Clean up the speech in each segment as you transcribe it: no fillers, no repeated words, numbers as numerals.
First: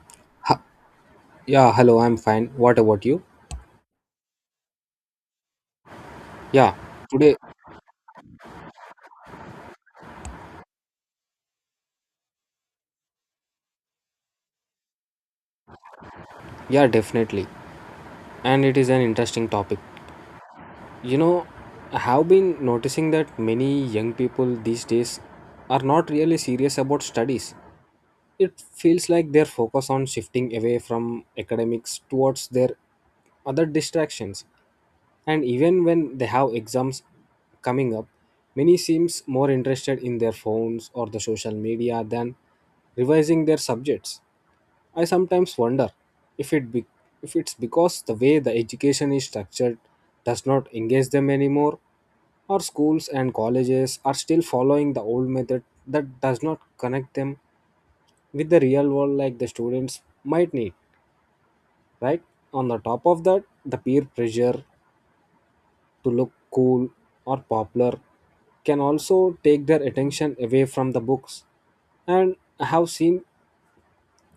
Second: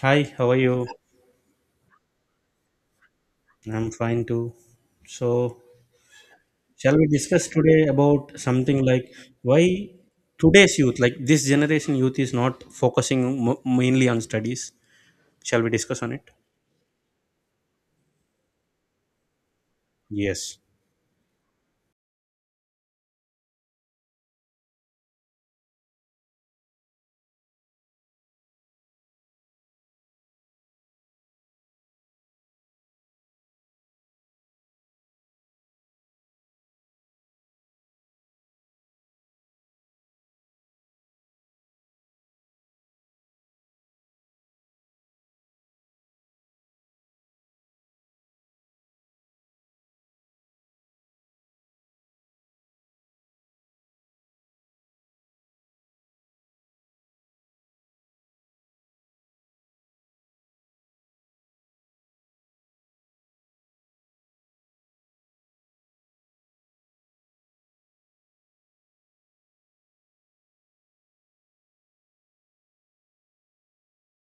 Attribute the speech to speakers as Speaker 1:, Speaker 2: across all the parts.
Speaker 1: Hi, how are
Speaker 2: Ha-
Speaker 1: you?
Speaker 2: yeah, hello, I'm fine. What about you?
Speaker 1: I'm fine too. So,
Speaker 2: Yeah,
Speaker 1: shall we
Speaker 2: today,
Speaker 1: discuss today about something like why today's youth, like this generation youth, is not focusing mainly on studies? Shall we discuss on it?
Speaker 2: yeah, definitely. And it is an interesting topic.
Speaker 1: Yes.
Speaker 2: You know, I have been noticing that many young people these days are not really serious about studies. It feels like their focus on shifting away from academics towards their other distractions. And even when they have exams coming up, many seems more interested in their phones or the social media than revising their subjects. I sometimes wonder if it be, if it's because the way the education is structured does not engage them anymore, or schools and colleges are still following the old method that does not connect them with the real world like the students might need, right? On the top of that, the peer pressure to look cool or popular can also take their attention away from the books. And I have seen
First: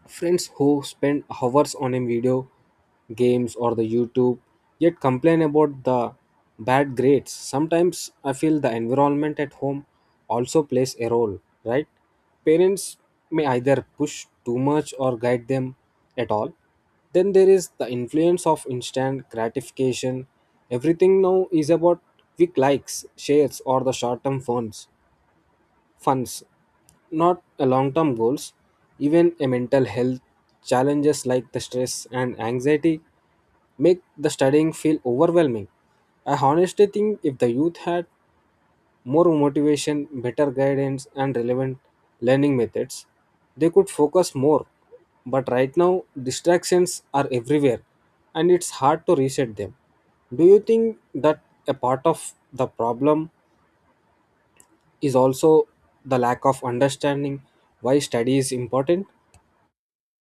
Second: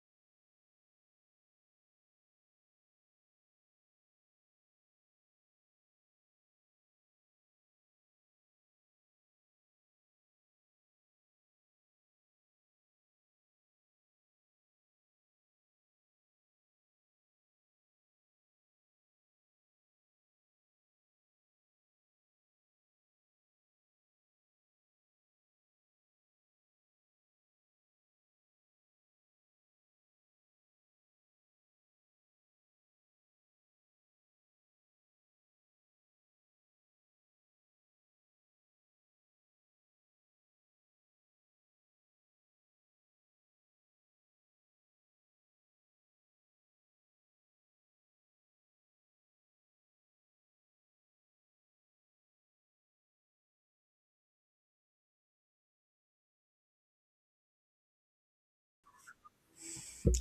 Speaker 2: friends who spend hours on a video games or the YouTube yet complain about the bad grades. Sometimes I feel the environment at home also plays a role, right? Parents may either push too much or guide them at all. Then there is the influence of instant gratification. Everything now is about quick likes, shares, or the short term funds, not a long-term goals. Even a mental health challenges like the stress and anxiety make the studying feel overwhelming. I honestly think if the youth had more motivation, better guidance, and relevant learning methods, they could focus more. But right now, distractions are everywhere and it's hard to reset them. Do you think that a part of the problem is also the lack of understanding why study is important?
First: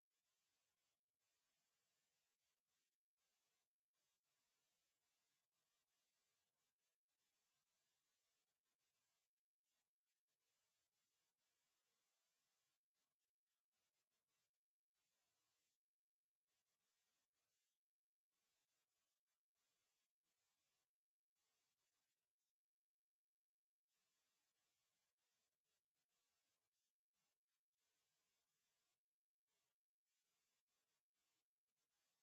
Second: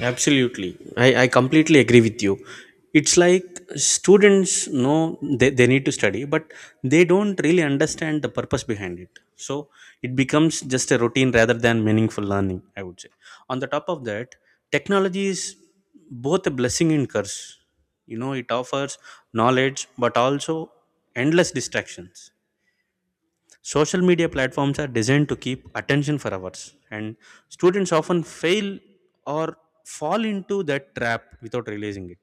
Speaker 1: Absolutely. I completely agree with you. It's like students know they need to study, but they don't really understand the purpose behind it. So it becomes just a routine rather than meaningful learning, I would say. On the top of that, technology is both a blessing and curse. You know, it offers knowledge, but also endless distractions. Social media platforms are designed to keep attention for hours, and students often fail or fall into that trap without realizing it,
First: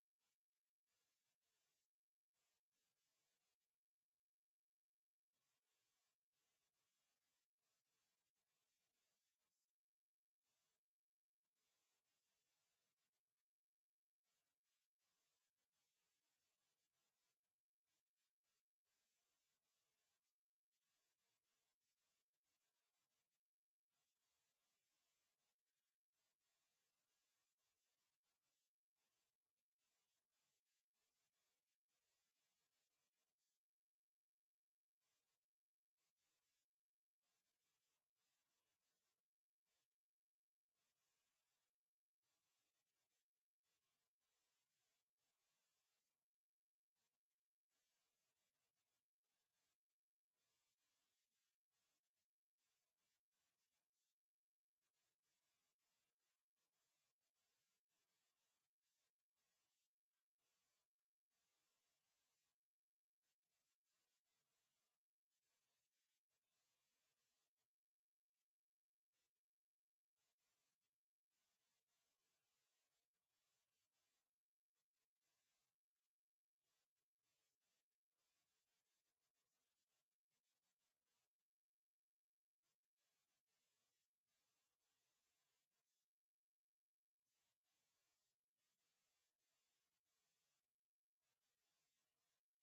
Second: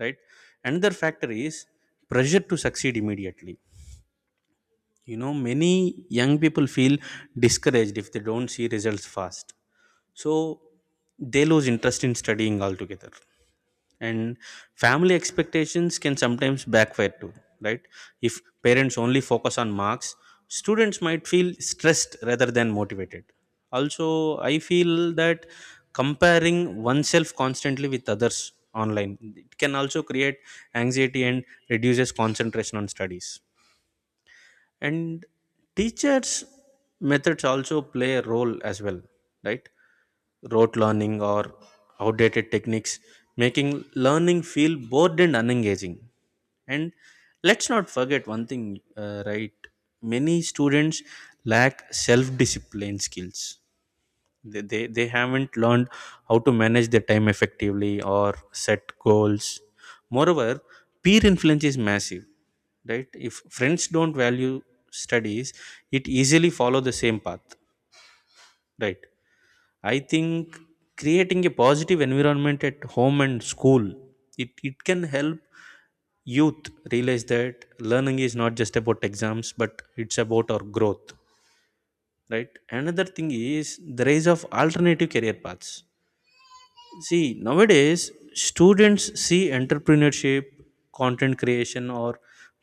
Speaker 1: right? Another factor is pressure to succeed immediately. You know, many young people feel discouraged if they don't see results fast. So they lose interest in studying altogether. And family expectations can sometimes backfire too, right? If parents only focus on marks, students might feel stressed rather than motivated. Also, I feel that comparing oneself constantly with others online it can also create anxiety and reduces concentration on studies, and teachers methods also play a role as well, right? Rote learning or outdated techniques making learning feel bored and unengaging. And let's not forget one thing, right? Many students lack self discipline skills. They haven't learned how to manage their time effectively or set goals. Moreover, peer influence is massive, right? If friends don't value studies, it easily follow the same path, right? I think creating a positive environment at home and school, it can help youth realize that learning is not just about exams but it's about our growth, right? Another thing is the rise of alternative career paths. See, nowadays, students see entrepreneurship, content creation, or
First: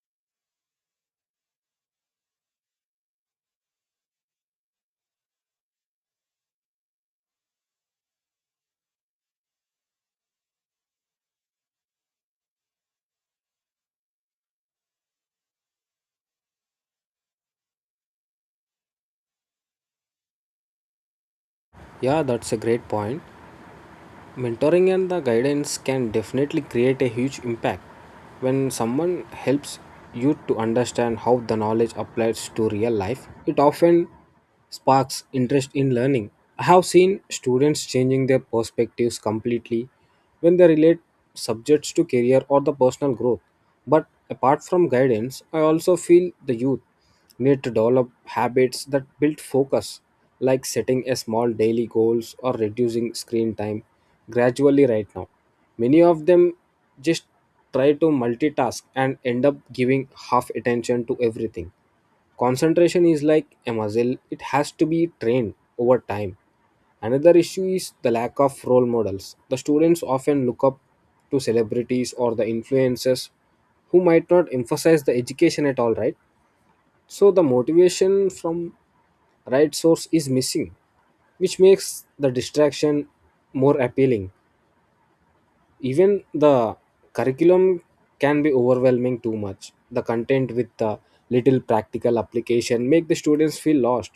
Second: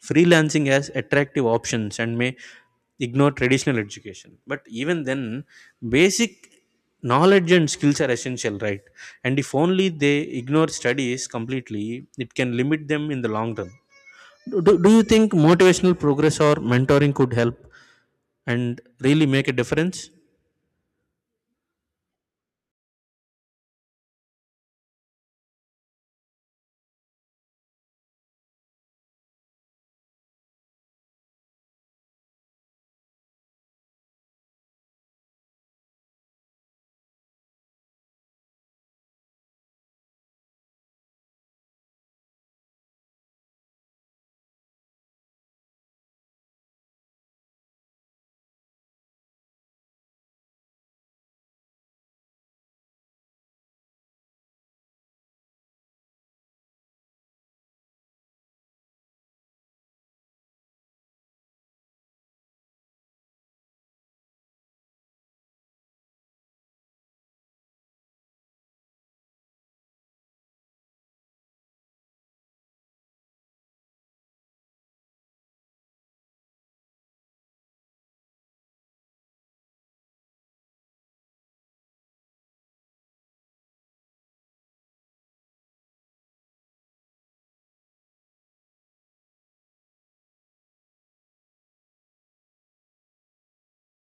Speaker 1: freelancing as attractive options and may ignore traditional education. But even then, basic knowledge and skills are essential, right? And if only they ignore studies completely, it can limit them in the long run. Do you think motivational progress or mentoring could help and really make a difference?
Speaker 2: Yeah, that's a great point. Mentoring and the guidance can definitely create a huge impact when someone helps you to understand how the knowledge applies to real life. It often sparks interest in learning. I have seen students changing their perspectives completely when they relate subjects to career or the personal growth. But apart from guidance, I also feel the youth need to develop habits that build focus, like setting a small daily goals or reducing screen time gradually. Right now, many of them just try to multitask and end up giving half attention to everything. Concentration is like a muscle, it has to be trained over time. Another issue is the lack of role models. The students often look up to celebrities or the influencers who might not emphasize the education at all, right? So the motivation from right source is missing, which makes the distraction more appealing. Even the curriculum can be overwhelming, too much the content with the little practical application make the students feel lost.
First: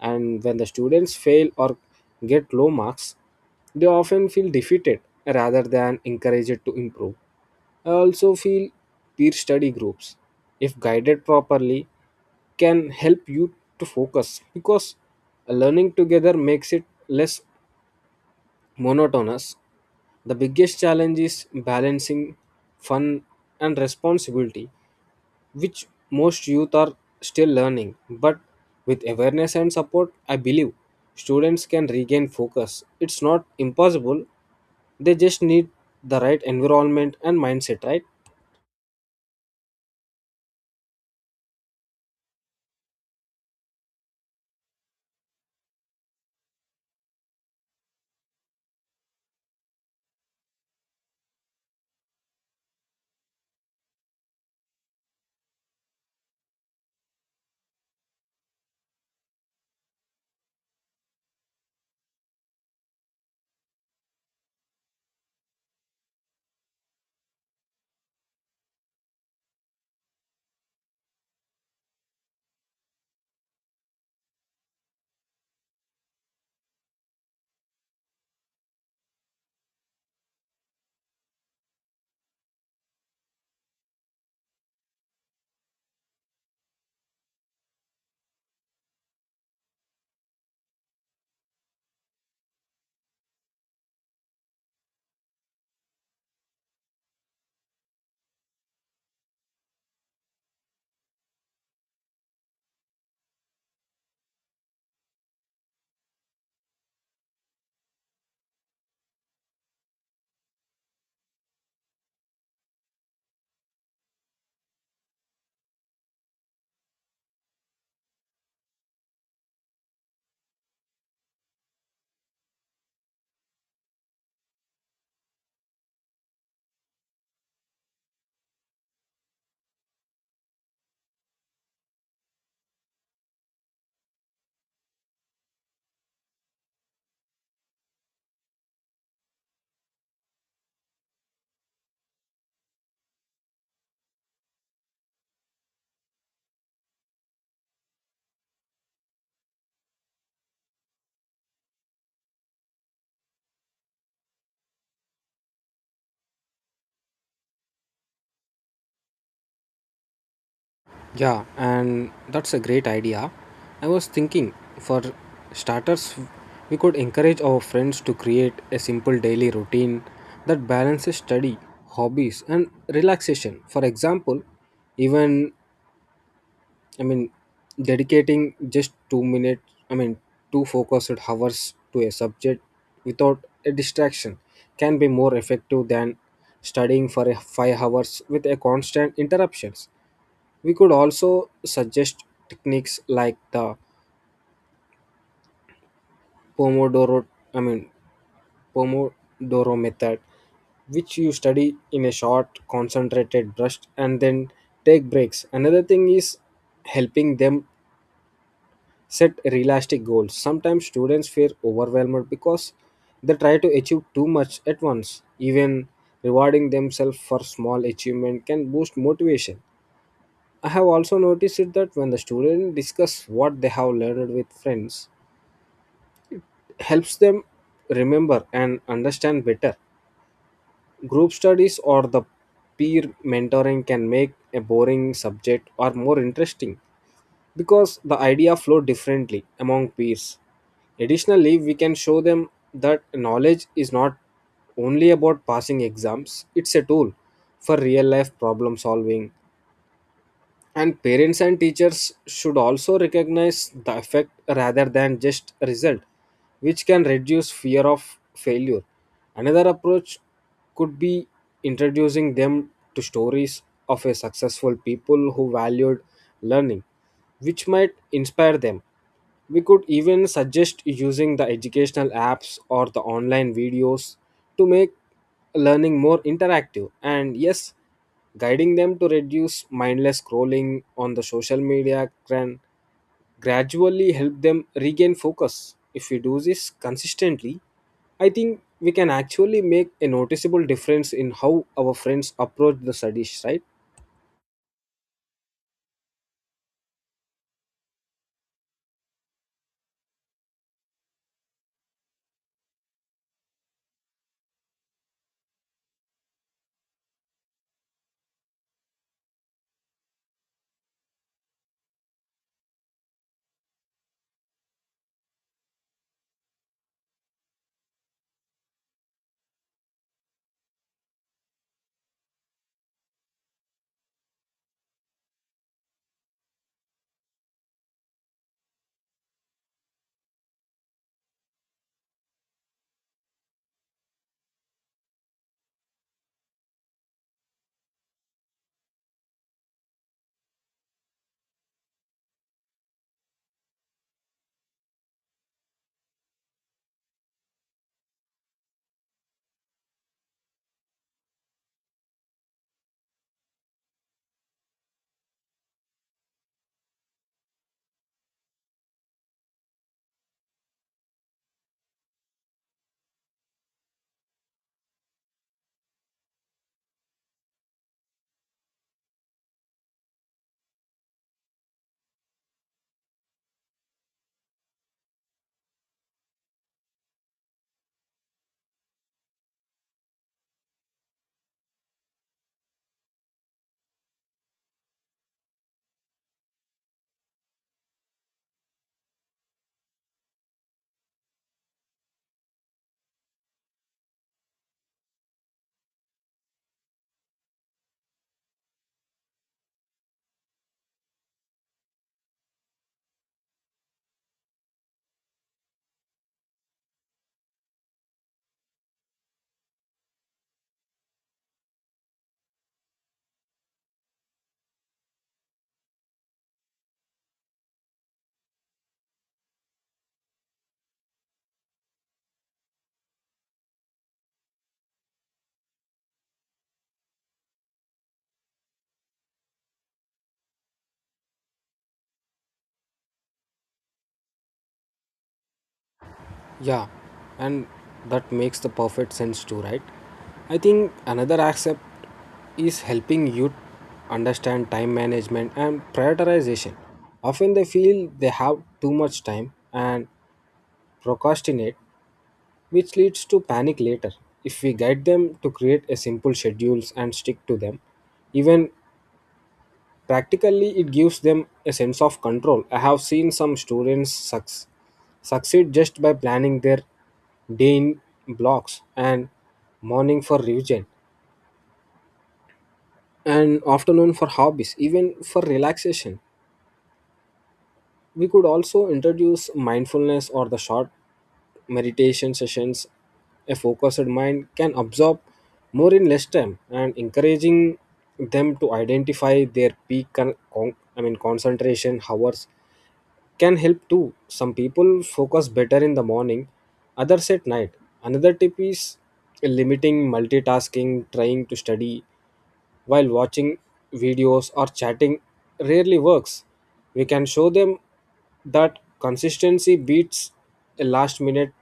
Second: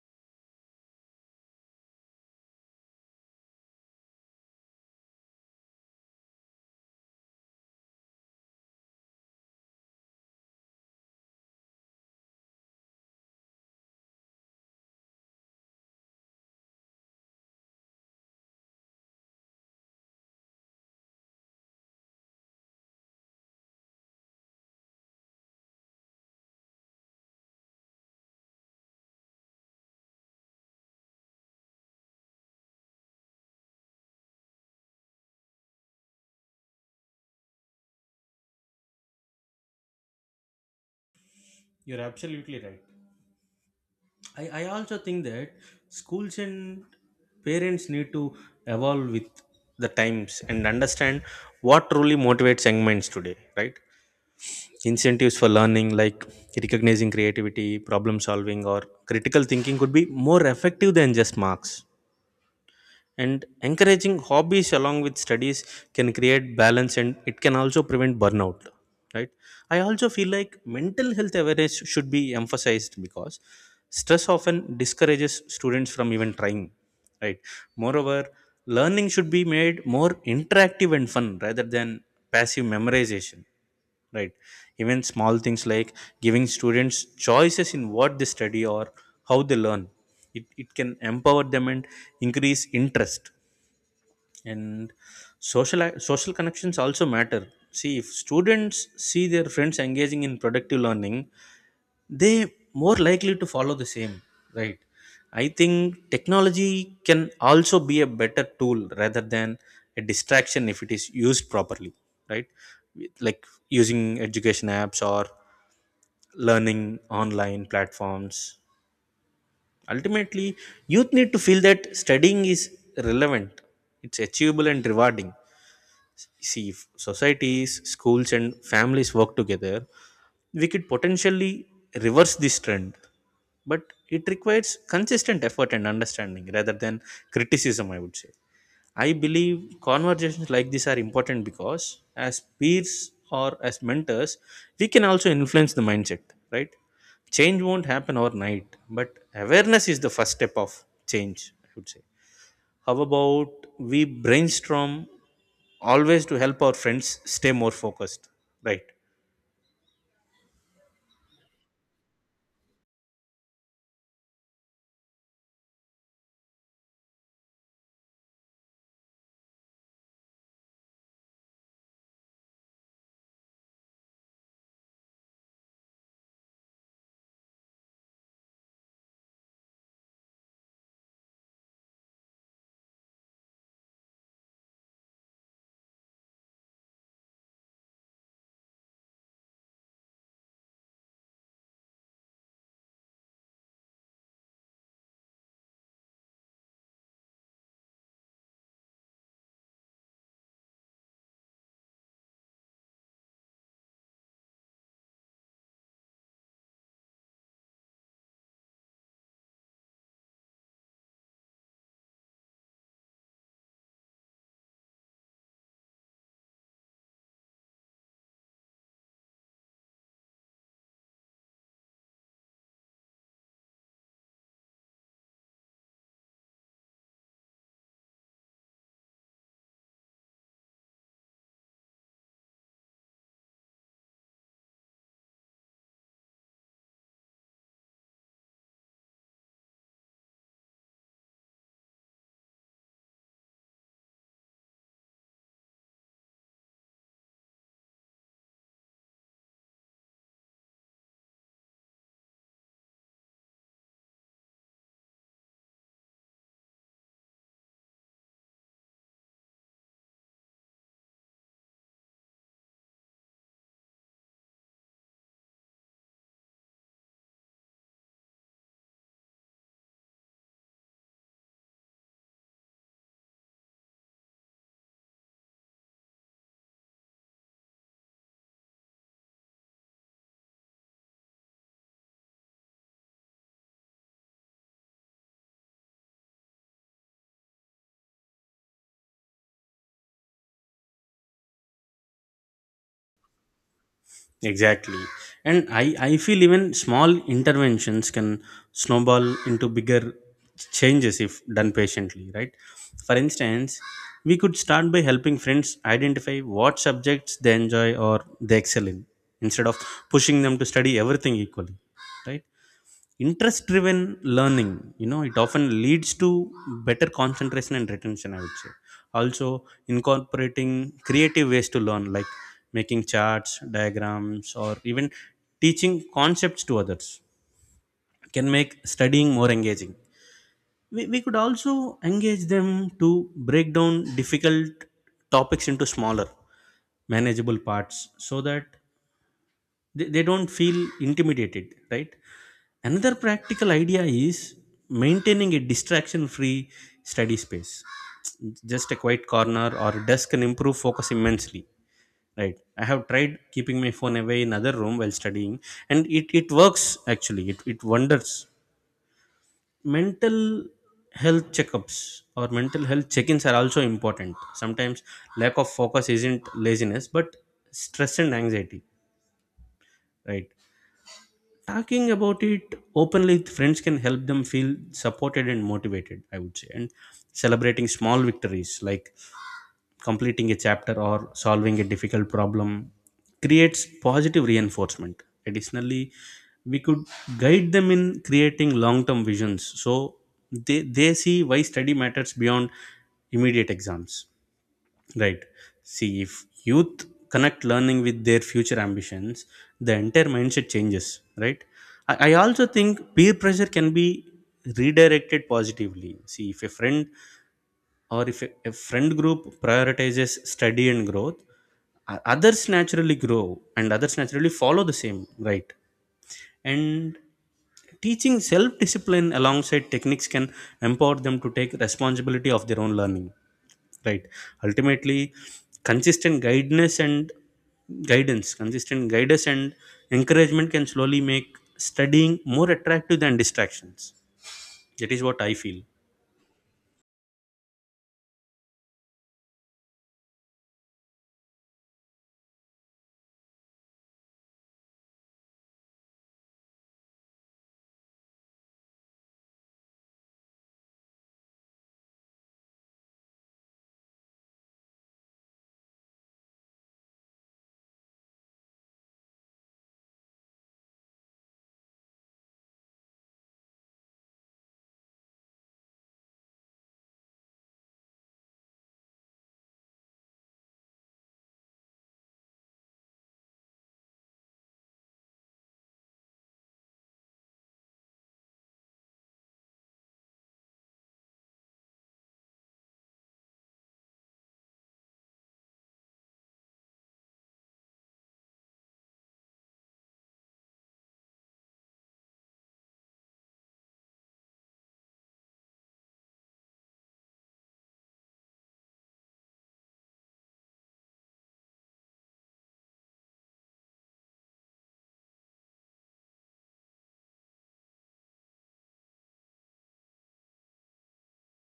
Speaker 2: And when the students fail or get low marks, they often feel defeated rather than encouraged to improve. I also feel peer study groups, if guided properly, can help you to focus because learning together makes it less monotonous. The biggest challenge is balancing fun and responsibility, which most youth are still learning. But with awareness and support, I believe students can regain focus. It's not impossible, they just need the right environment and mindset, right?
Speaker 1: You're absolutely right. I also think that schools and parents need to evolve with the times and understand what truly motivates young minds today, right? Incentives for learning, like recognizing creativity, problem solving, or critical thinking, could be more effective than just marks, and encouraging hobbies along with studies can create balance and it can also prevent burnout, right? I also feel like mental health awareness should be emphasized because stress often discourages students from even trying, right? Moreover, learning should be made more interactive and fun rather than passive memorization, right? Even small things like giving students choices in what they study or how they learn, it can empower them and increase interest. And social connections also matter. See, if students see their friends engaging in productive learning, they more likely to follow the same, right? I think technology can also be a better tool rather than a distraction if it is used properly, right? Like using education apps or learning online platforms. Ultimately, youth need to feel that studying is relevant, it's achievable and rewarding. See, if societies, schools and families work together, we could potentially reverse this trend, but it requires consistent effort and understanding rather than criticism, I would say. I believe conversations like this are important because as peers or as mentors, we can also influence the mindset, right? Change won't happen overnight, but awareness is the first step of change, I would say. How about we brainstorm always to help our friends stay more focused, right?
Speaker 2: Yeah, and that's a great idea. I was thinking, for starters, we could encourage our friends to create a simple daily routine that balances study, hobbies, and relaxation. For example, even, I mean, dedicating just 2 minutes, I mean, two focused hours to a subject without a distraction can be more effective than studying for a 5 hours with a constant interruptions. We could also suggest techniques like the Pomodoro, I mean, Pomodoro method, which you study in a short, concentrated brush and then take breaks. Another thing is helping them set realistic goals. Sometimes students feel overwhelmed because they try to achieve too much at once. Even rewarding themselves for small achievement can boost motivation. I have also noticed it that when the students discuss what they have learned with friends, helps them remember and understand better. Group studies or the peer mentoring can make a boring subject or more interesting because the idea flow differently among peers. Additionally, we can show them that knowledge is not only about passing exams, it's a tool for real life problem solving. And parents and teachers should also recognize the effect rather than just result, which can reduce fear of failure. Another approach could be introducing them to stories of a successful people who valued learning, which might inspire them. We could even suggest using the educational apps or the online videos to make learning more interactive. And yes, guiding them to reduce mindless scrolling on the social media can gradually help them regain focus. If we do this consistently, I think we can actually make a noticeable difference in how our friends approach the studies, right?
Speaker 1: Exactly. And I feel even small interventions can snowball into bigger changes if done patiently, right? For instance, we could start by helping friends identify what subjects they enjoy or they excel in instead of pushing them to study everything equally, right? Interest driven learning, you know, it often leads to better concentration and retention, I would say. Also, incorporating creative ways to learn, like making charts, diagrams or even teaching concepts to others, can make studying more engaging. We could also engage them to break down difficult topics into smaller manageable parts so that they don't feel intimidated, right? Another practical idea is maintaining a distraction free study space. Just a quiet corner or a desk can improve focus immensely, right? I have tried keeping my phone away in other room while studying, and it works. Actually it wonders. Mental health checkups or mental health check-ins are also important. Sometimes lack of focus isn't laziness but stress and anxiety, right? Talking about it openly with friends can help them feel supported and motivated, I would say. And celebrating small victories like completing a chapter or solving a difficult problem creates positive reinforcement. Additionally, we could guide them in creating long term visions so they see why study matters beyond immediate exams. Right. See, if youth connect learning with their future ambitions, the entire mindset changes, right? I also think peer pressure can be redirected positively. See, if a friend or if a friend group prioritizes study and growth, others naturally grow and others naturally follow the same, right? And teaching self discipline alongside techniques can empower them to take responsibility of their own learning, right? Ultimately, consistent guidance and guidance consistent guidance and encouragement can slowly make studying more attractive than distractions. That is what I feel.
Speaker 2: Yeah, and that makes the perfect sense too, right? I think another aspect is helping youth understand time management and prioritization. Often they feel they have too much time and procrastinate, which leads to panic later. If we guide them to create a simple schedules and stick to them, even, practically, it gives them a sense of control. I have seen some students succeed just by planning their day in blocks and morning for revision and afternoon for hobbies, even for relaxation. We could also introduce mindfulness or the short meditation sessions. A focused mind can absorb more in less time. And encouraging them to identify their peak I mean concentration hours can help too. Some people focus better in the morning, others at night. Another tip is limiting multitasking, trying to study while watching videos or chatting rarely works. We can show them that consistency beats a last minute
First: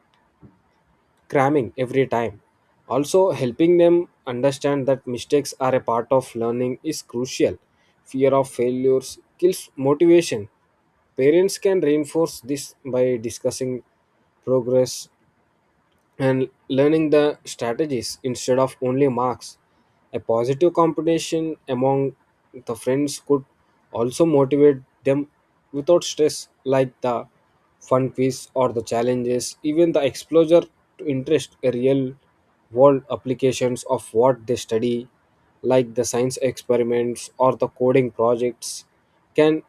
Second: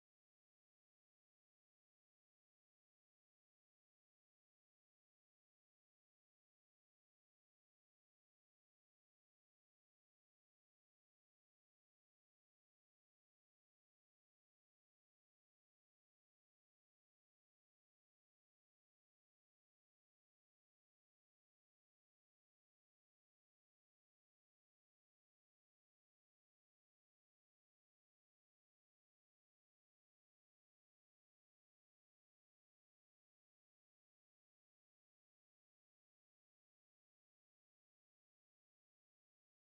Speaker 2: cramming every time. Also, helping them understand that mistakes are a part of learning is crucial. Fear of failures kills motivation. Parents can reinforce this by discussing progress and learning the strategies instead of only marks. A positive competition among the friends could also motivate them without stress, like the fun quiz or the challenges, even the exposure to interest a real world applications of what they study, like the science experiments or the coding projects, can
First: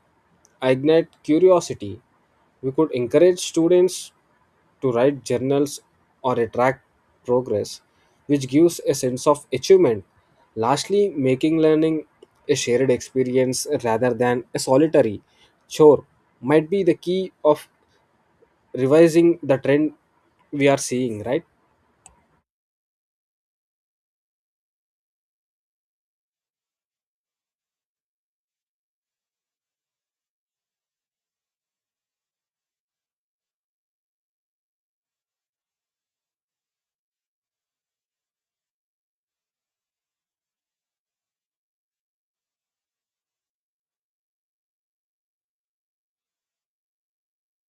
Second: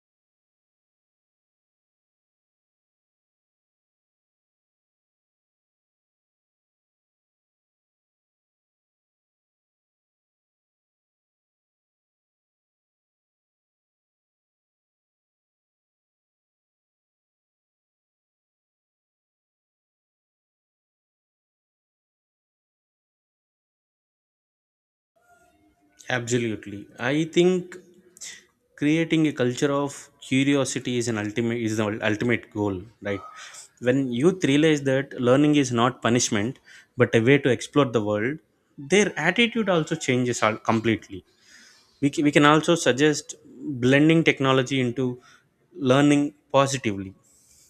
Speaker 2: ignite curiosity. We could encourage students to write journals or a track progress, which gives a sense of achievement. Lastly, making learning a shared experience rather than a solitary chore might be the key of revising the trend we are seeing, right?
Speaker 1: Absolutely. I think creating a culture of curiosity is an ultimate is the ultimate goal, right? When youth realize that learning is not punishment but a way to explore the world, their attitude also changes completely. We can also suggest blending technology into learning positively.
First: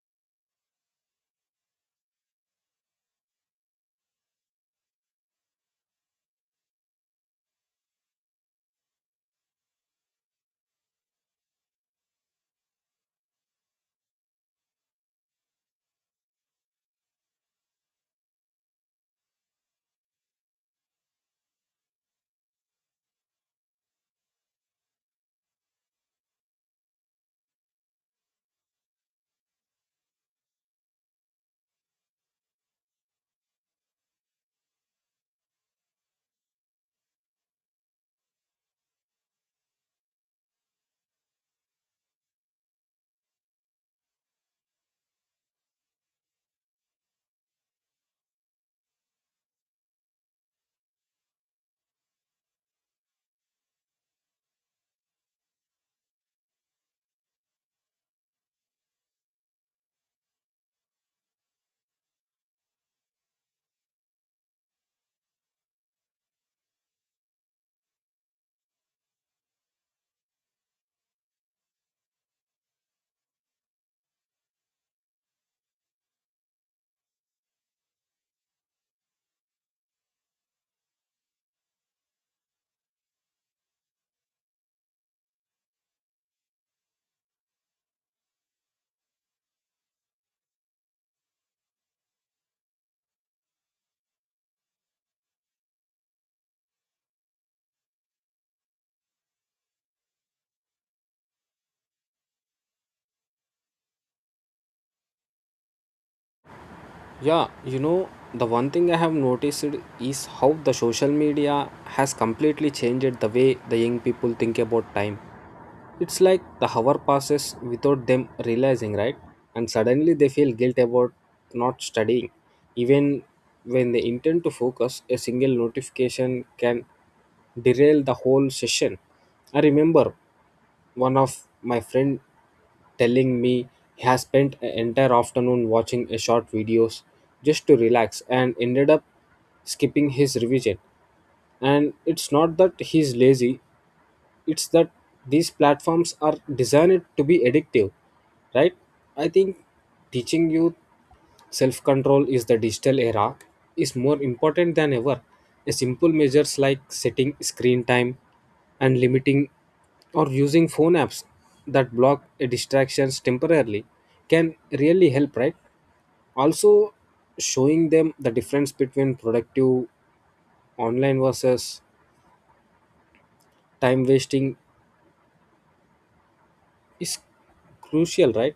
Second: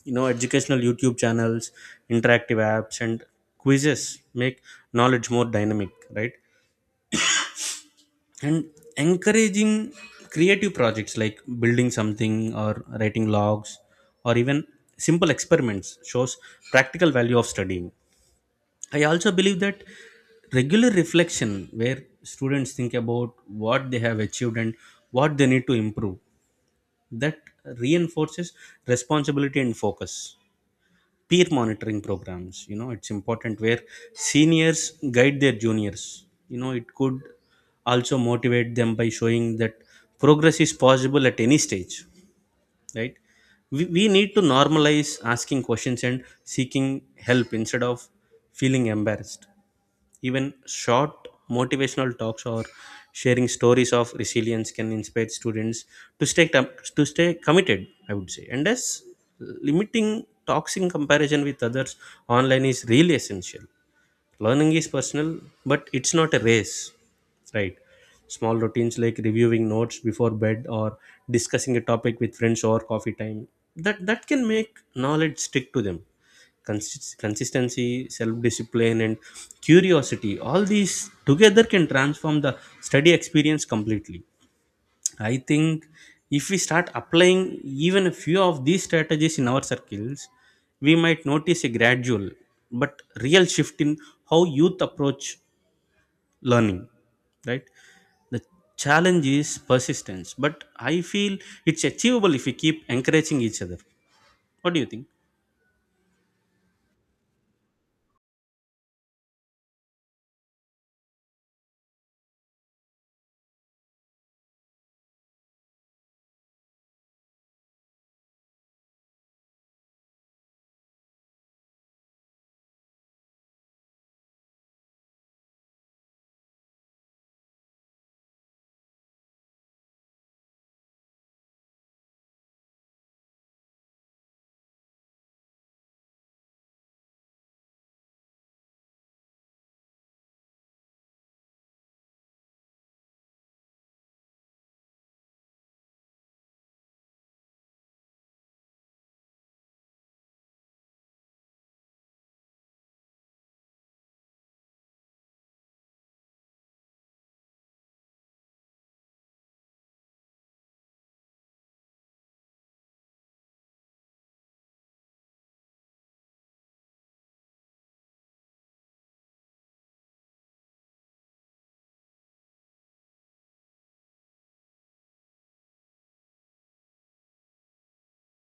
Speaker 1: You know, educational YouTube channels, interactive apps, and quizzes make knowledge more dynamic, right? And encouraging creative projects like building something or writing logs or even simple experiments shows practical value of studying. I also believe that regular reflection where students think about what they have achieved and what they need to improve, that reinforces responsibility and focus. Peer monitoring programs, you know, it's important where seniors guide their juniors. You know, it could also motivate them by showing that progress is possible at any stage, right? We need to normalize asking questions and seeking help instead of feeling embarrassed. Even short motivational talks or sharing stories of resilience can inspire students to stay com- to stay committed, I would say. And thus limiting toxic comparison with others online is really essential. Learning is personal, but it's not a race, right? Small routines like reviewing notes before bed or discussing a topic with friends or coffee time, that can make knowledge stick to them. Consistency, self-discipline, and curiosity—all these together can transform the study experience completely. I think if we start applying even a few of these strategies in our circles, we might notice a gradual but real shift in how youth approach learning, right? The challenge is persistence, but I feel it's achievable if we keep encouraging each other. What do you think?
Speaker 2: Yeah, the one thing I have noticed is how the social media has completely changed the way the young people think about time. It's like the hour passes without them realizing, right? And suddenly they feel guilt about not studying. Even when they intend to focus, a single notification can derail the whole session. I remember one of my friend telling me he has spent an entire afternoon watching a short videos just to relax and ended up skipping his revision. And it's not that he's lazy, it's that these platforms are designed to be addictive, right? I think teaching youth self control is the digital era is more important than ever. A simple measures like setting screen time and limiting or using phone apps that block distractions temporarily can really help, right? Also, showing them the difference between productive online versus time wasting is crucial, right?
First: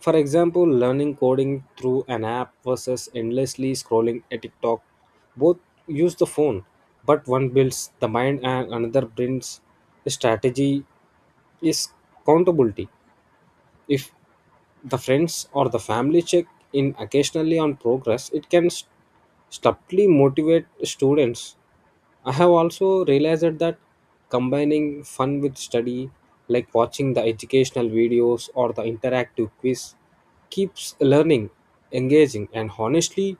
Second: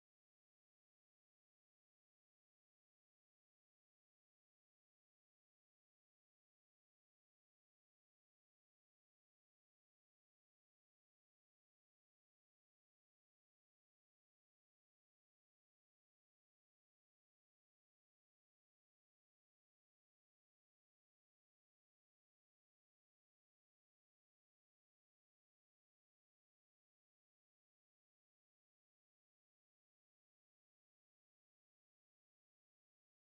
Speaker 2: For example, learning coding through an app versus endlessly scrolling a TikTok. Both use the phone, but one builds the mind and another brings a strategy is accountability. If the friends or the family check in occasionally on progress, it can subtly motivate students. I have also realized that combining fun with study, like watching the educational videos or the interactive quiz, keeps learning engaging. And honestly,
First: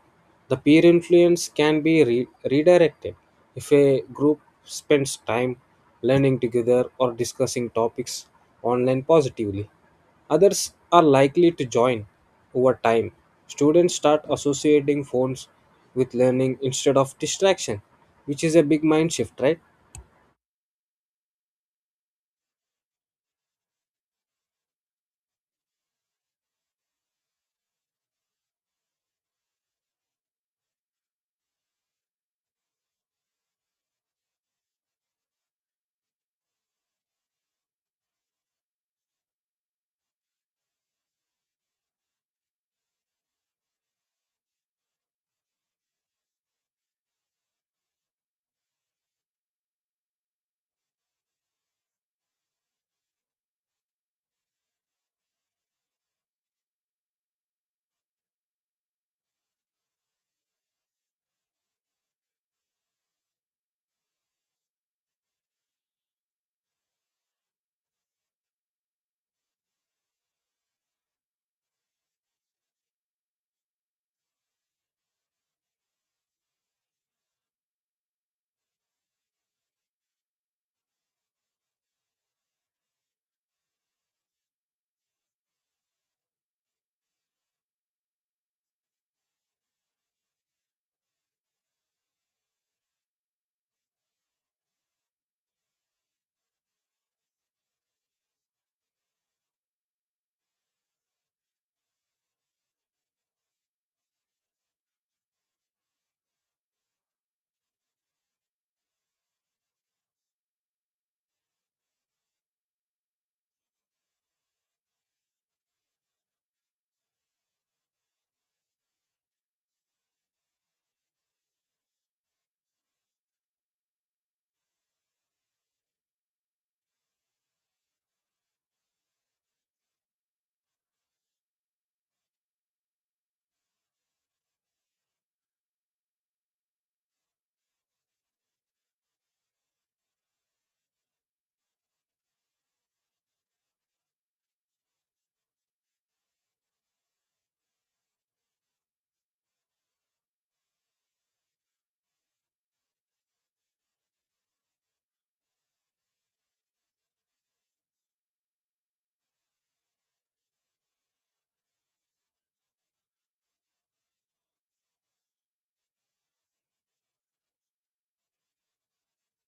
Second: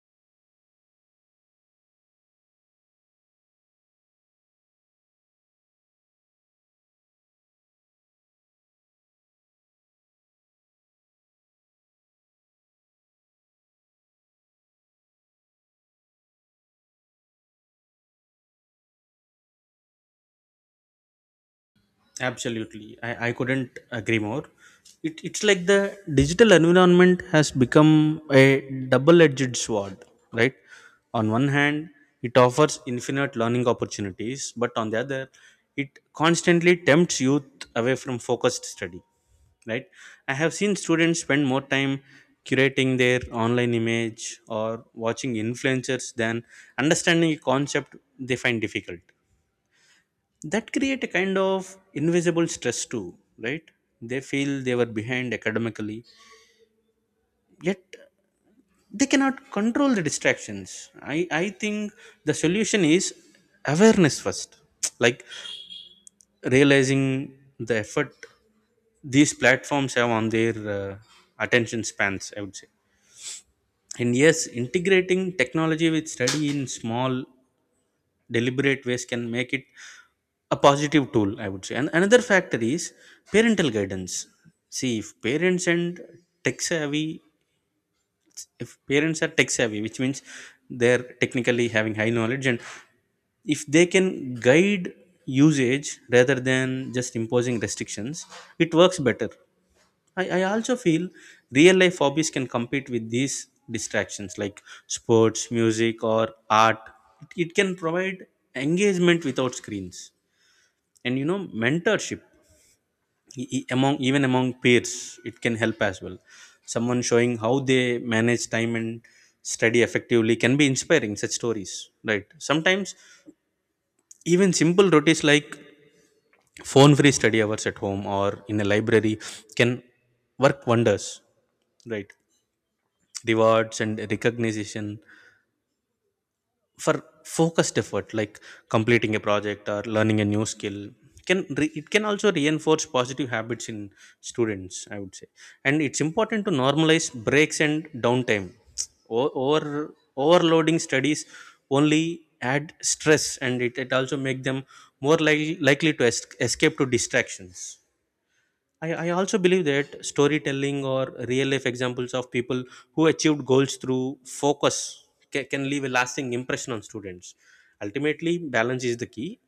Speaker 2: the peer influence can be redirected if a group spends time learning together or discussing topics online positively. Others are likely to join over time. Students start associating phones with learning instead of distraction, which is a big mind shift, right?
Speaker 1: Absolutely. I couldn't agree more. It's like the digital environment has become a double edged sword, right? On one hand, it offers infinite learning opportunities, but on the other, it constantly tempts youth away from focused study, right? I have seen students spend more time curating their online image or watching influencers than understanding a concept they find difficult. That create a kind of invisible stress too, right? They feel they were behind academically, yet they cannot control the distractions. I think the solution is awareness first, like realizing the effort these platforms have on their attention spans, I would say. And yes, integrating technology with study in small deliberate ways can make it a positive tool, I would say. And another factor is parental guidance. See, if parents and tech savvy, if parents are tech savvy, which means they're technically having high knowledge, and if they can guide usage rather than just imposing restrictions, it works better. I also feel real life hobbies can compete with these distractions like sports, music, or art. It can provide engagement without screens, and you know, mentorship among even among peers. It can help as well. Someone showing how they manage time and study effectively can be inspiring. Such stories, right? Sometimes even simple routines like phone-free study hours at home or in a library can work wonders, right? Rewards and recognition for focused effort like completing a project or learning a new skill can it can also reinforce positive habits in students, I would say. And it's important to normalize breaks and downtime. Over overloading studies only add stress and it also make them likely to escape to distractions. I also believe that storytelling or real life examples of people who achieved goals through focus can leave a lasting impression on students. Ultimately, balance is the key.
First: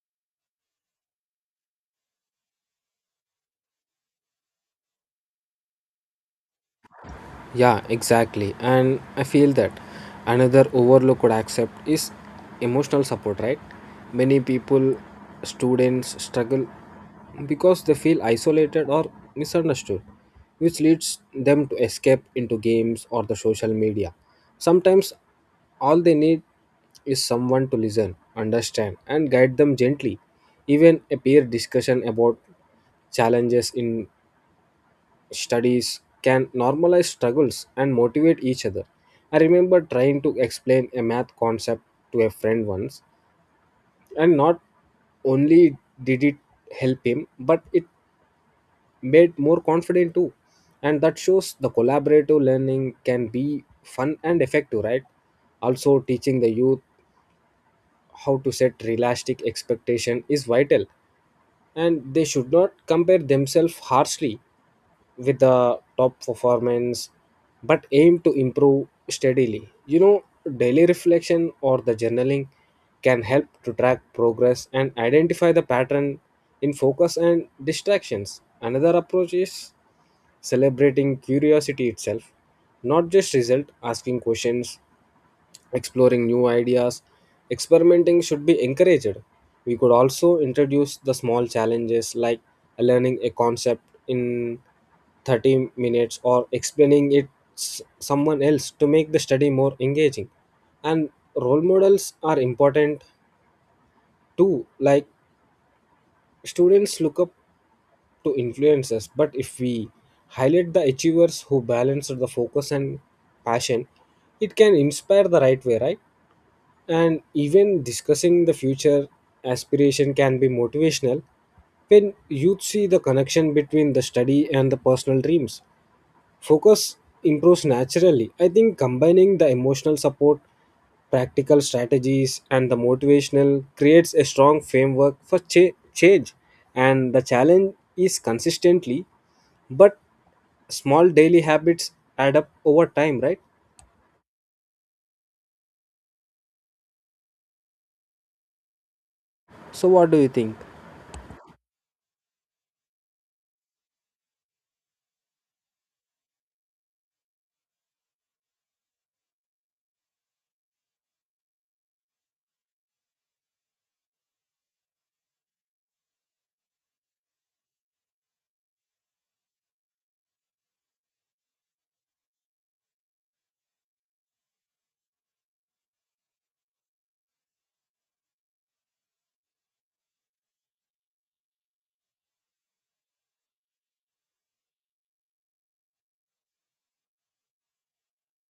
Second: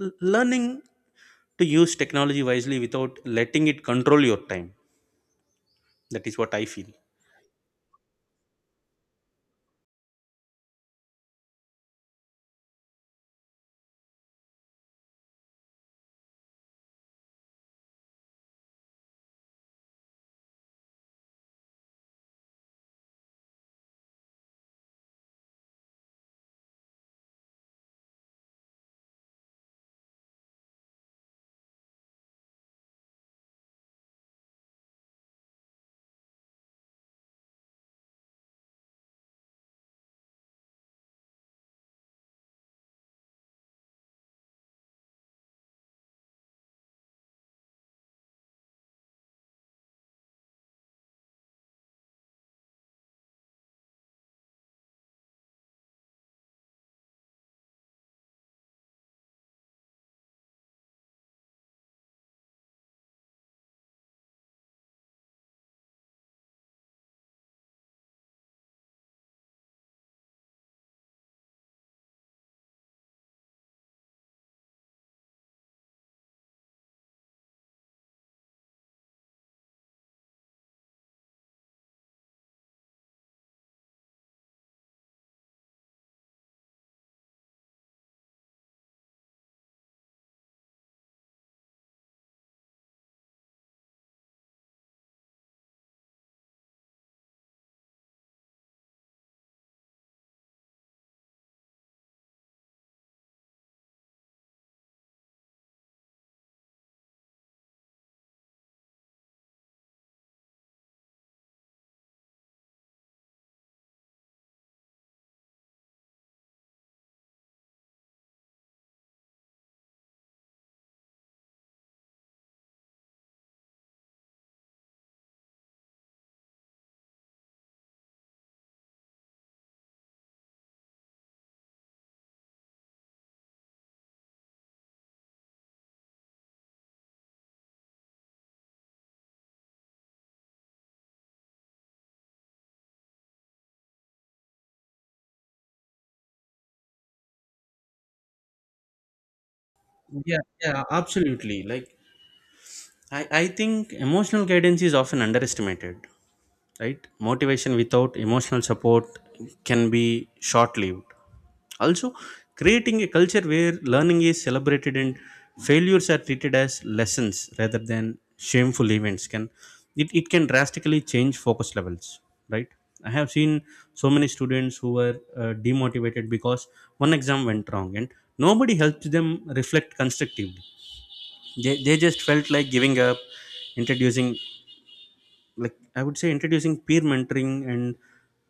Speaker 1: Learning to use technology wisely without letting it control your time. That is what I feel.
Speaker 2: Yeah, exactly. And I feel that another overlooked could accept is emotional support, right? Many people, students struggle because they feel isolated or misunderstood, which leads them to escape into games or the social media. Sometimes all they need is someone to listen, understand, and guide them gently. Even a peer discussion about challenges in studies can normalize struggles and motivate each other. I remember trying to explain a math concept to a friend once, and not only did it help him, but it made more confident too. And that shows the collaborative learning can be fun and effective, right? Also, teaching the youth how to set realistic expectation is vital, and they should not compare themselves harshly with the top performance but aim to improve steadily. Daily reflection or the journaling can help to track progress and identify the pattern in focus and distractions. Another approach is celebrating curiosity itself, not just result. Asking questions, exploring new ideas, experimenting should be encouraged. We could also introduce the small challenges like learning a concept in 30 minutes or explaining it someone else to make the study more engaging. And role models are important too, like students look up to influences. But if we highlight the achievers who balance the focus and passion, it can inspire the right way, right? And even discussing the future aspiration can be motivational. When youth see the connection between the study and the personal dreams, focus improves naturally. I think combining the emotional support, practical strategies and the motivational creates a strong framework for change. And the challenge is consistently, but small daily habits add up over time, right? So what do you
Speaker 1: Yeah,
Speaker 2: think?
Speaker 1: yeah, absolutely. Like I think emotional guidance is often underestimated. Right, motivation without emotional support can be short lived. Also, creating a culture where learning is celebrated and failures are treated as lessons rather than shameful events can, it can drastically change focus levels, right? I have seen so many students who were demotivated because one exam went wrong and nobody helped them reflect constructively. They just felt like giving up. Introducing, like I would say introducing peer mentoring and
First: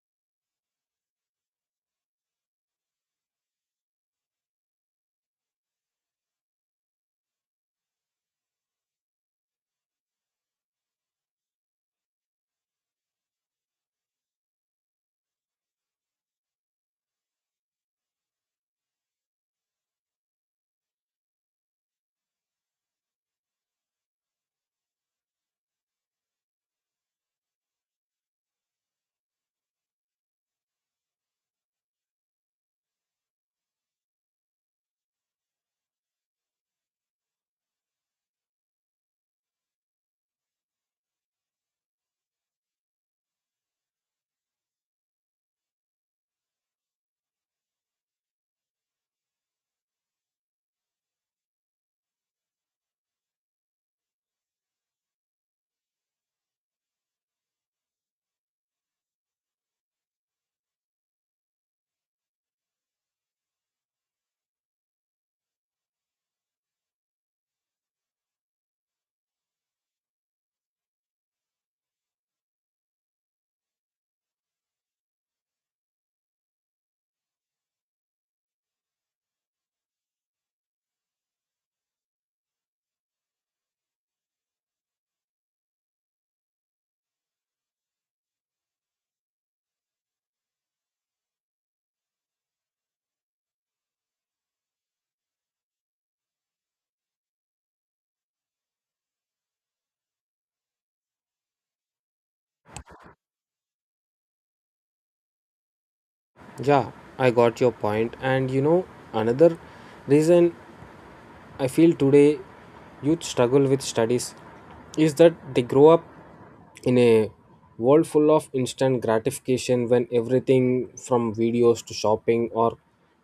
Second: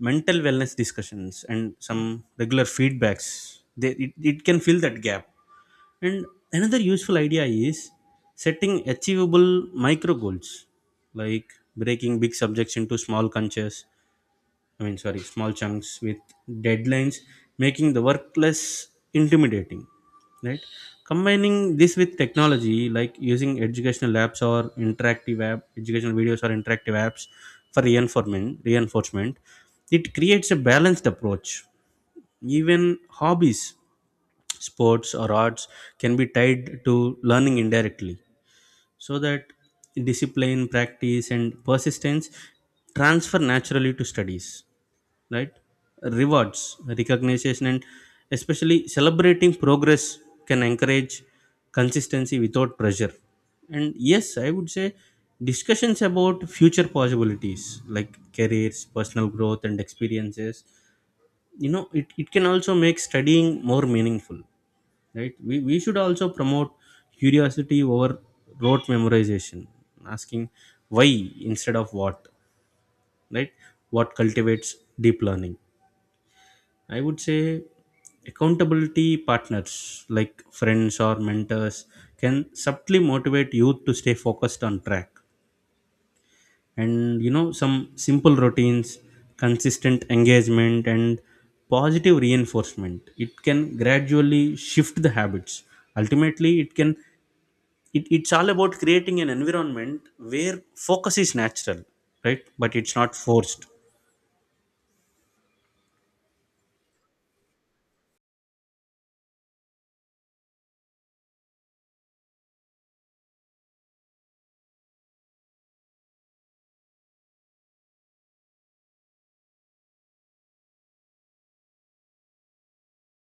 Speaker 1: mental wellness discussions and some regular feedbacks, they it can fill that gap. And another useful idea is setting achievable micro goals, like breaking big subjects into small conches, I mean, sorry, small chunks with deadlines, making the work less intimidating. Right? Combining this with technology, like using educational apps or interactive app, educational videos or interactive apps for reinforcement, it creates a balanced approach. Even hobbies, sports or arts can be tied to learning indirectly, so that discipline, practice, and persistence transfer naturally to studies, right? Rewards, recognition and especially celebrating progress can encourage consistency without pressure. And yes, I would say discussions about future possibilities like careers, personal growth and experiences, you know, it can also make studying more meaningful, right? We should also promote curiosity over rote memorization, asking why instead of what, right? What cultivates deep learning, I would say. Accountability partners like friends or mentors can subtly motivate youth to stay focused on track. And you know, some simple routines, consistent engagement, and positive reinforcement, it can gradually shift the habits. Ultimately, it can, it's all about creating an environment where focus is natural, right? But it's not forced.
Speaker 2: Yeah, I got your point. And another reason I feel today youth struggle with studies is that they grow up in a world full of instant gratification when everything from videos to shopping or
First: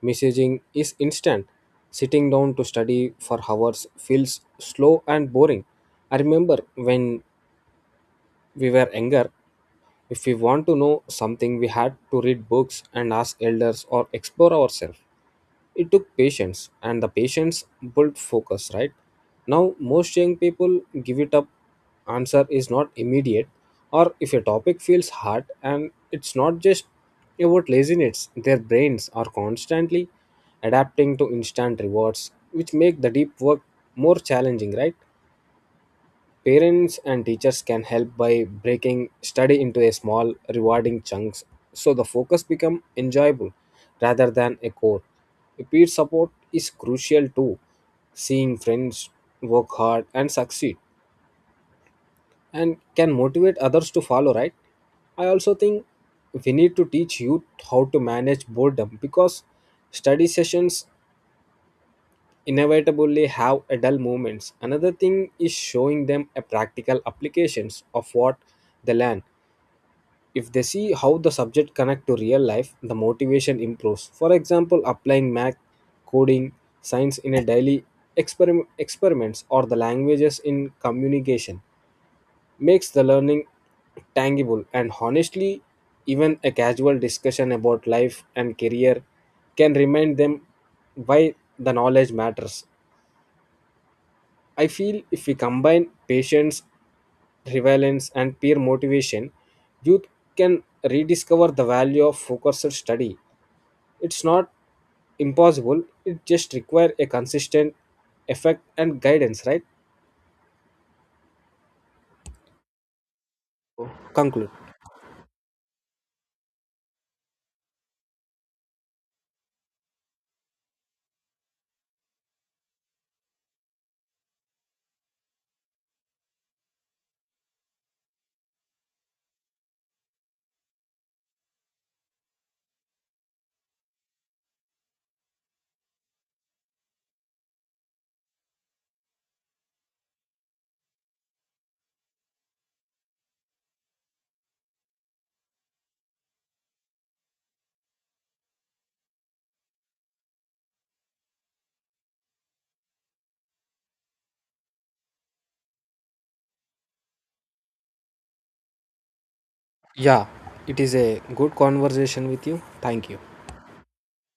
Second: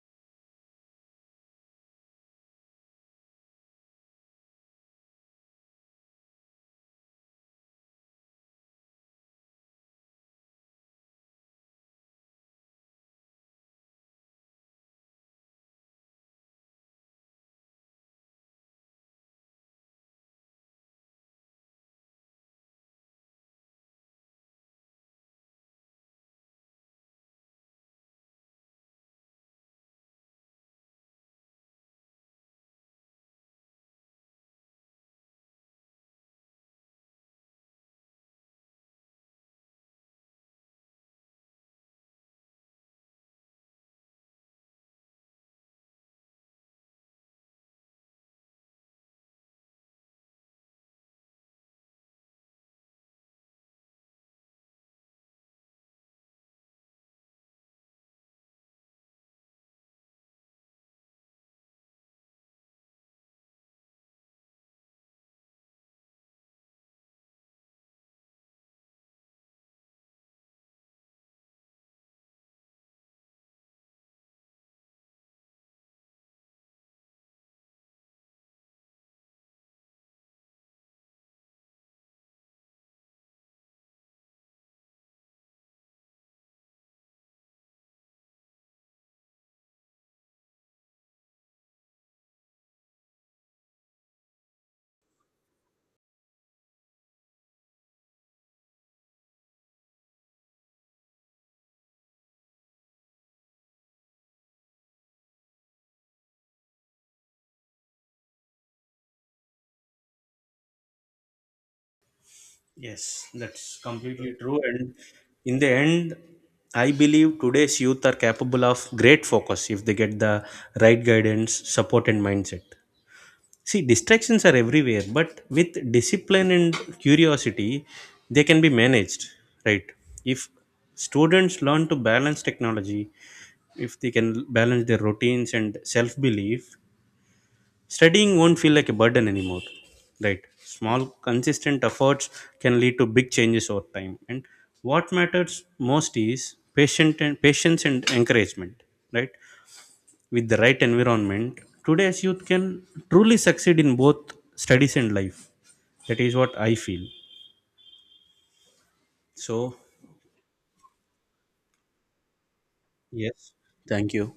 Speaker 2: messaging is instant. Sitting down to study for hours feels slow and boring. I remember when we were younger, if we want to know something, we had to read books and ask elders or explore ourselves. It took patience and the patience built focus. Right now most young people give it up, answer is not immediate or if a topic feels hard. And it's not just about laziness, their brains are constantly adapting to instant rewards which make the deep work more challenging, right? Parents and teachers can help by breaking study into a small, rewarding chunks so the focus become enjoyable rather than a chore. Peer support is crucial too. Seeing friends work hard and succeed and can motivate others to follow, right? I also think we need to teach youth how to manage boredom because study sessions inevitably have adult moments. Another thing is showing them a practical applications of what they learn. If they see how the subject connect to real life, the motivation improves. For example, applying math, coding, science in a daily experiments or the languages in communication makes the learning tangible. And honestly, even a casual discussion about life and career can remind them why the knowledge matters. I feel if we combine patience, relevance, and peer motivation, youth can rediscover the value of focused study. It's not impossible, it just requires a consistent effect and guidance, right?
Speaker 1: Yes, that's completely
Speaker 2: Conclude.
Speaker 1: true. And in the end, I believe today's youth are capable of great focus if they get the right guidance, support, and mindset. See, distractions are everywhere, but with discipline and curiosity, they can be managed, right? If students learn to balance technology, if they can balance their routines and self belief, studying won't feel like a burden anymore, right? Small, consistent efforts can lead to big changes over time. And what matters most is patient and patience and encouragement, right? With the right environment, today's youth can truly succeed in both studies and life. That is what I feel. So,
Speaker 2: Yeah, it is a good conversation with you. Thank you.
Speaker 1: yes, thank you.